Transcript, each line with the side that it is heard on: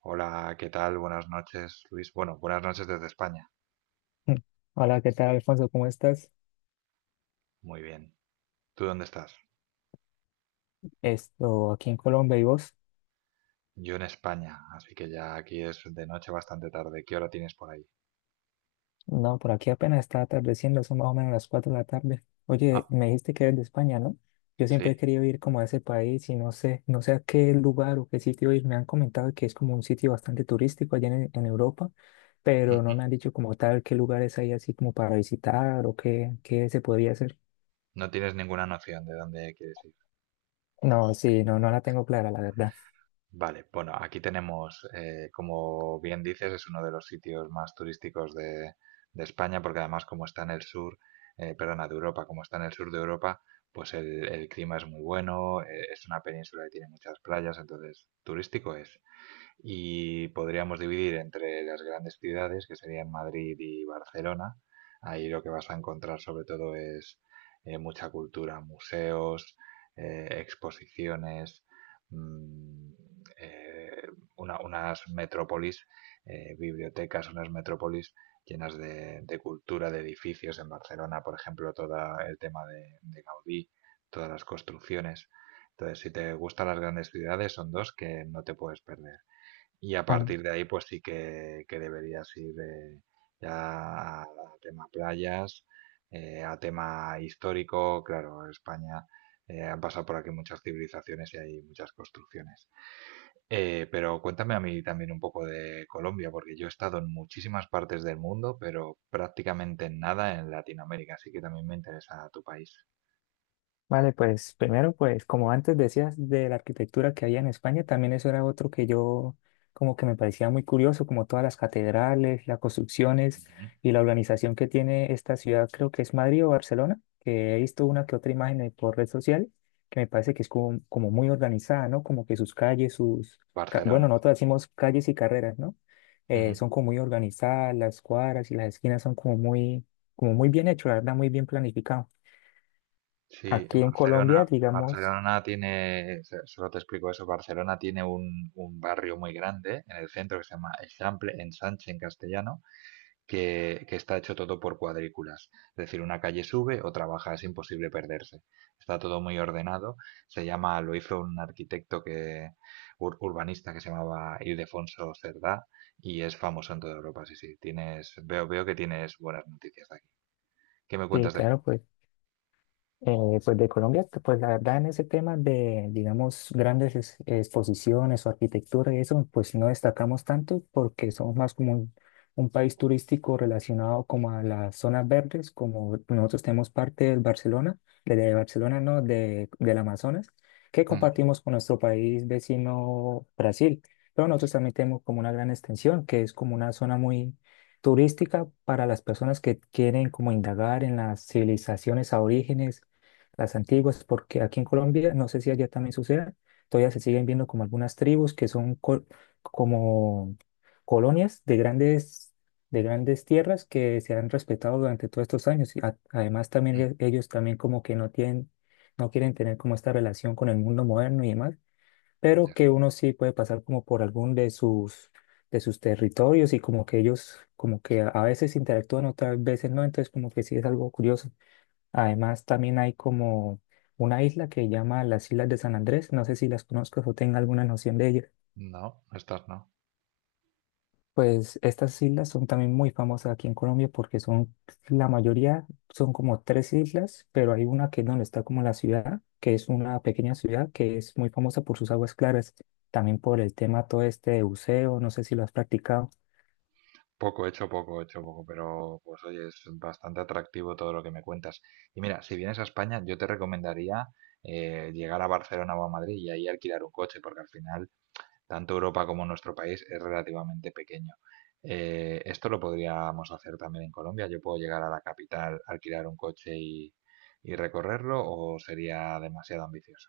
right: Hola, ¿qué tal? Buenas noches, Luis. Bueno, buenas noches desde España.
left: Mm. Hola, ¿qué tal, Alfonso? ¿Cómo estás?
right: Muy bien. ¿Tú dónde estás?
left: Esto, aquí en Colombia, ¿y vos?
right: Yo en España, así que ya aquí es de noche bastante tarde. ¿Qué hora tienes por ahí?
left: No, por aquí apenas está atardeciendo, son más o menos las 4 de la tarde.
right: Ah,
left: Oye, me dijiste que eres de España, ¿no? Yo siempre he
right: sí.
left: querido ir como a ese país y no sé a qué lugar o qué sitio ir. Me han comentado que es como un sitio bastante turístico allá en Europa, pero no me
right: Ujú.
left: han dicho como tal qué lugares hay así como para visitar o qué se podría hacer.
right: No tienes ninguna noción de dónde quieres ir.
left: No, sí, no la tengo clara, la verdad.
right: Vale, bueno, aquí tenemos, como bien dices, es uno de los sitios más turísticos de España, porque además como está en el sur, perdona, de Europa, como está en el sur de Europa, pues el clima es muy bueno, es una península que tiene muchas playas, entonces turístico es. Y podríamos dividir entre las grandes ciudades, que serían Madrid y Barcelona. Ahí lo que vas a encontrar sobre todo es mucha cultura, museos, exposiciones, mm, eh, unas metrópolis, bibliotecas, unas metrópolis llenas de cultura, de edificios. En Barcelona, por ejemplo, todo el tema de Gaudí, todas las construcciones. Entonces, si te gustan las grandes ciudades, son dos que no te puedes perder. Y a partir de ahí, pues sí que deberías ir ya a tema playas, a tema histórico. Claro, España han pasado por aquí muchas civilizaciones y hay muchas construcciones. Pero cuéntame a mí también un poco de Colombia, porque yo he estado en muchísimas partes del mundo, pero prácticamente en nada en Latinoamérica, así que también me interesa tu país.
left: Vale, pues primero, pues como antes decías de la arquitectura que había en España, también eso era otro que yo como que me parecía muy curioso, como todas las catedrales, las construcciones
right: Ujú.
left: y la organización que tiene esta ciudad, creo que es Madrid o Barcelona, que he visto una que otra imagen por red social, que me parece que es como muy organizada, ¿no? Como que sus calles, sus, bueno,
right: Barcelona.
left: nosotros decimos calles y carreras, ¿no? Son como muy organizadas, las cuadras y las esquinas son como muy bien hecho, la verdad, muy bien planificado.
right: Sí, en
left: Aquí en Colombia,
right: Barcelona,
left: digamos,
right: Barcelona tiene, solo te explico eso, Barcelona tiene un barrio muy grande en el centro que se llama Eixample, Ensanche en castellano, que está hecho todo por cuadrículas. Es decir, una calle sube, otra baja, es imposible perderse. Está todo muy ordenado. Se llama, lo hizo un arquitecto que, urbanista que se llamaba Ildefonso Cerdá y es famoso en toda Europa. Sí, sí, tienes, veo que tienes buenas noticias de aquí. ¿Qué me
left: sí,
right: cuentas de...?
left: claro, pues. Eh, pues de Colombia, que, pues la verdad en ese tema de, digamos, grandes exposiciones o arquitectura y eso, pues no destacamos tanto porque somos más como un país turístico relacionado como a las zonas verdes, como nosotros tenemos parte del Barcelona, de, de, Barcelona, no, de, del Amazonas, que
right: Ujú,
left: compartimos con nuestro país vecino Brasil. Pero nosotros también tenemos como una gran extensión, que es como una zona muy turística para las personas que quieren como indagar en las civilizaciones aborígenes las antiguas, porque aquí en Colombia, no sé si allá también suceda, todavía se siguen viendo como algunas tribus que son como colonias de grandes tierras que se han respetado durante todos estos años. Y además también
right: ujú,
left: ellos también como que no tienen, no quieren tener como esta relación con el mundo moderno y demás, pero
right: ya.
left: que uno sí puede pasar como por algún de sus territorios y como que ellos como que a veces interactúan, otras veces no, entonces como que sí es algo curioso. Además, también hay como una isla que llama las Islas de San Andrés. No sé si las conozcas o tenga alguna noción de ellas.
right: No, estas no.
left: Pues estas islas son también muy famosas aquí en Colombia porque son, la mayoría son como tres islas, pero hay una que es donde está como la ciudad, que es una pequeña ciudad que es muy famosa por sus aguas claras, también por el tema todo este de buceo, no sé si lo has practicado.
right: Poco hecho, poco hecho, poco, pero pues oye, es bastante atractivo todo lo que me cuentas. Y mira, si vienes a España, yo te recomendaría llegar a Barcelona o a Madrid y ahí alquilar un coche, porque al final tanto Europa como nuestro país es relativamente pequeño. Esto lo podríamos hacer también en Colombia. Yo puedo llegar a la capital, alquilar un coche y recorrerlo, o sería demasiado ambicioso.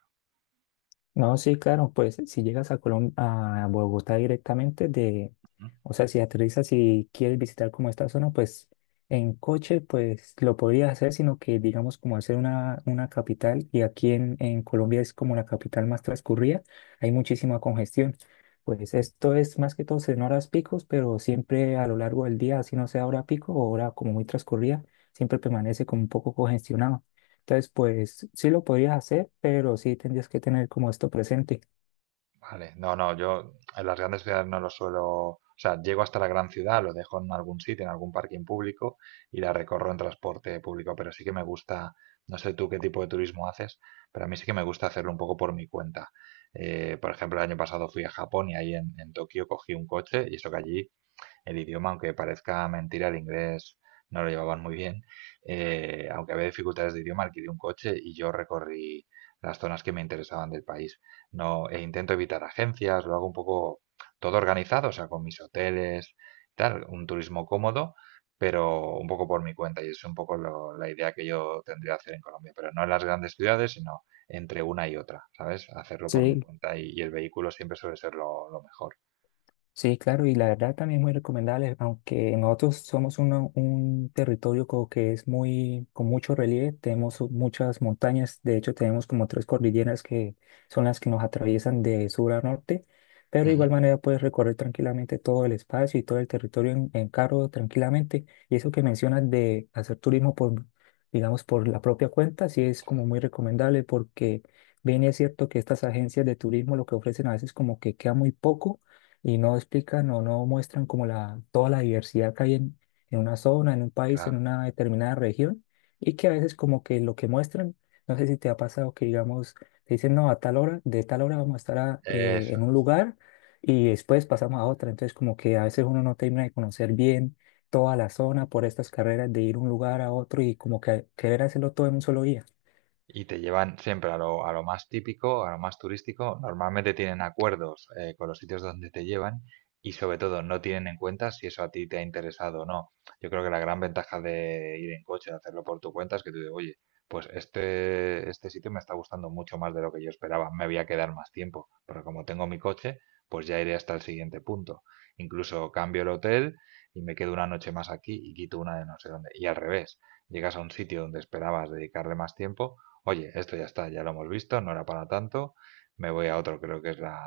left: No, sí, claro, pues si llegas a a Bogotá directamente de, o sea, si aterrizas y quieres visitar como esta zona, pues en coche, pues lo podrías hacer, sino que digamos como hacer una, capital, y aquí en Colombia es como la capital más transcurrida, hay muchísima congestión. Pues esto es más que todo en horas picos, pero siempre a lo largo del día, así no sea hora pico o hora como muy transcurrida, siempre permanece como un poco congestionado. Entonces, pues sí lo podrías hacer, pero sí tendrías que tener como esto presente.
right: Vale, no, no, yo en las grandes ciudades no lo suelo, o sea, llego hasta la gran ciudad, lo dejo en algún sitio, en algún parking público y la recorro en transporte público, pero sí que me gusta, no sé tú qué tipo de turismo haces, pero a mí sí que me gusta hacerlo un poco por mi cuenta. Por ejemplo, el año pasado fui a Japón y ahí en Tokio cogí un coche y eso que allí el idioma, aunque parezca mentira, el inglés no lo llevaban muy bien. Eh, aunque había dificultades de idioma, alquilé un coche y yo recorrí las zonas que me interesaban del país. No, e intento evitar agencias, lo hago un poco todo organizado, o sea, con mis hoteles, tal, un turismo cómodo, pero un poco por mi cuenta. Y es un poco la idea que yo tendría que hacer en Colombia, pero no en las grandes ciudades, sino entre una y otra, ¿sabes? Hacerlo por mi
left: Sí,
right: cuenta y el vehículo siempre suele ser lo mejor.
left: sí, claro, y la verdad también es muy recomendable, aunque nosotros somos un territorio como que es muy, con mucho relieve, tenemos muchas montañas, de hecho tenemos como tres cordilleras que son las que nos atraviesan de sur a norte, pero de
right: Ujú,
left: igual manera puedes recorrer tranquilamente todo el espacio y todo el territorio en carro tranquilamente, y eso que mencionas de hacer turismo por, digamos, por la propia cuenta, sí es
right: sí,
left: como muy recomendable porque bien es cierto que estas agencias de turismo lo que ofrecen a veces como que queda muy poco y no explican o no muestran como la, toda la diversidad que hay en una zona, en un país, en
right: claro.
left: una determinada región, y que a veces como que lo que muestran, no sé si te ha pasado que digamos, te dicen, no, a tal hora, de tal hora vamos a estar
right: Eso.
left: en un lugar y después pasamos a otra, entonces como que a veces uno no termina de conocer bien toda la zona por estas carreras de ir un lugar a otro y como que querer hacerlo todo en un solo día.
right: Y te llevan siempre a lo más típico, a lo más turístico. Normalmente tienen acuerdos con los sitios donde te llevan y sobre todo no tienen en cuenta si eso a ti te ha interesado o no. Yo creo que la gran ventaja de ir en coche, de hacerlo por tu cuenta, es que tú dices, oye, pues este sitio me está gustando mucho más de lo que yo esperaba. Me voy a quedar más tiempo, porque como tengo mi coche, pues ya iré hasta el siguiente punto. Incluso cambio el hotel y me quedo una noche más aquí y quito una de no sé dónde. Y al revés, llegas a un sitio donde esperabas dedicarle más tiempo, oye, esto ya está, ya lo hemos visto, no era para tanto, me voy a otro, creo que es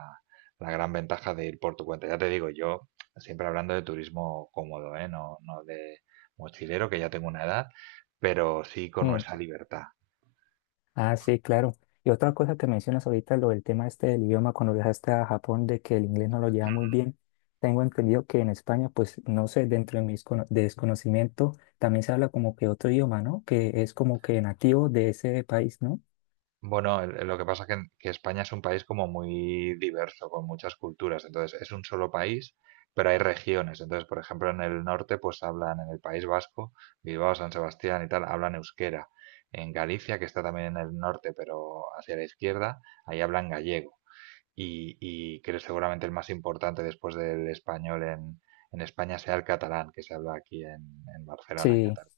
right: la gran ventaja de ir por tu cuenta. Ya te digo, yo siempre hablando de turismo cómodo, ¿eh? No, no de mochilero, que ya tengo una edad, pero sí con esa libertad.
left: Ah, sí, claro. Y otra cosa que mencionas ahorita, lo del tema este del idioma, cuando viajaste a Japón, de que el inglés no lo lleva muy bien, tengo entendido que en España, pues no sé, dentro de mis desconocimiento, también se habla como que otro idioma, ¿no? Que es como que nativo de ese país, ¿no?
right: Bueno, lo que pasa es que España es un país como muy diverso, con muchas culturas. Entonces, es un solo país, pero hay regiones. Entonces, por ejemplo, en el norte, pues hablan en el País Vasco, Bilbao, San Sebastián y tal, hablan euskera. En Galicia, que está también en el norte, pero hacia la izquierda, ahí hablan gallego y que seguramente el más importante después del español en España sea el catalán que se habla aquí en Barcelona, en
left: Sí,
right: Cataluña.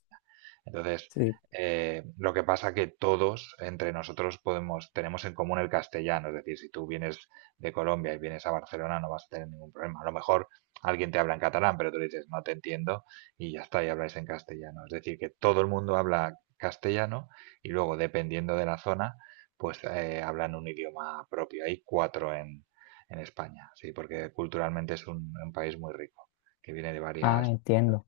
right: Entonces,
left: sí.
right: lo que pasa que todos entre nosotros podemos, tenemos en común el castellano, es decir, si tú vienes de Colombia y vienes a Barcelona no vas a tener ningún problema. A lo mejor alguien te habla en catalán, pero tú le dices no te entiendo y ya está, y habláis en castellano. Es decir, que todo el mundo habla castellano y luego, dependiendo de la zona, pues hablan un idioma propio. Hay cuatro en España, sí, porque culturalmente es un país muy rico, que viene de
left: Ah,
right: varias civilizaciones.
left: entiendo.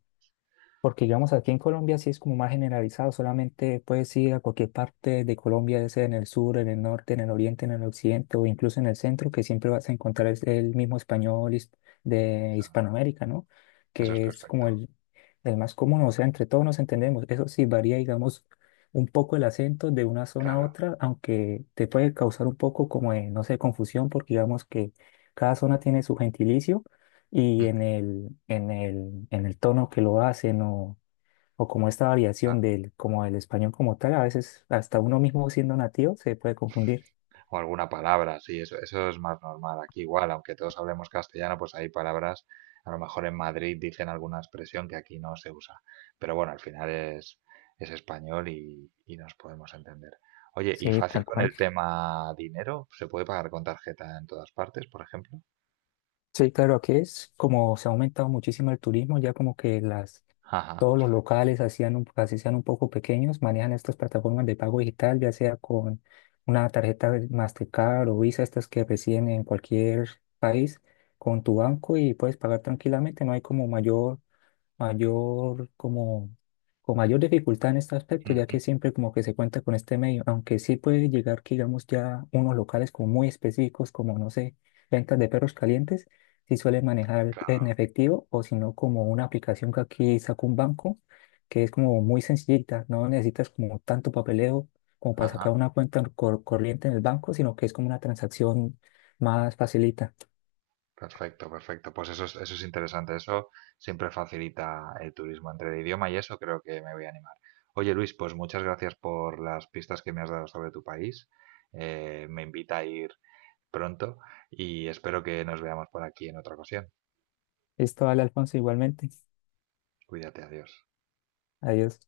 left: Porque digamos aquí en Colombia sí es como más generalizado, solamente puedes ir a cualquier parte de Colombia, ya sea en el sur, en el norte, en el oriente, en el occidente o incluso en el centro, que siempre vas a encontrar es el mismo español de
right: Eso,
left: Hispanoamérica, ¿no?
right: eso es
left: Que es como
right: perfecto,
left: el, más común, o sea, entre todos nos entendemos. Eso sí varía, digamos, un poco el acento de una zona a
right: claro.
left: otra, aunque te puede causar un poco como de, no sé, confusión, porque digamos que cada zona tiene su gentilicio y
right: Ujú.
left: en el tono que lo hacen o como esta variación
right: Claro.
left: del, como del español como tal, a veces hasta uno mismo siendo nativo se puede confundir.
right: O alguna palabra, sí, eso es más normal. Aquí igual, aunque todos hablemos castellano, pues hay palabras, a lo mejor en Madrid dicen alguna expresión que aquí no se usa. Pero bueno, al final es español y nos podemos entender. Oye, ¿y
left: Sí,
right: fácil
left: tal
right: con
left: cual.
right: el tema dinero? ¿Se puede pagar con tarjeta en todas partes, por ejemplo?
left: Sí, claro, aquí es como se ha aumentado muchísimo el turismo, ya como que las,
right: Ajá,
left: todos los
right: perfecto.
left: locales hacían un, así sean un poco pequeños, manejan estas plataformas de pago digital, ya sea con una tarjeta de Mastercard o Visa, estas que reciben en cualquier país, con tu banco y puedes pagar tranquilamente, no hay como mayor mayor, como, con mayor dificultad en este aspecto, ya que
right: Ujú,
left: siempre como que se cuenta con este medio, aunque sí puede llegar que digamos ya unos locales como muy específicos, como no sé, ventas de perros calientes, sí suelen manejar en
right: claro.
left: efectivo o si no como una aplicación que aquí saca un banco, que es como muy sencillita, no necesitas como tanto papeleo como para
right: Ajá,
left: sacar una cuenta corriente en el banco, sino que es como una transacción más facilita.
right: perfecto, perfecto. Pues eso es interesante. Eso siempre facilita el turismo entre el idioma y eso creo que me voy a animar. Oye, Luis, pues muchas gracias por las pistas que me has dado sobre tu país. Me invita a ir pronto y espero que nos veamos por aquí en otra ocasión.
left: Esto Vale, Alfonso, igualmente.
right: Cuídate, adiós.
left: Adiós.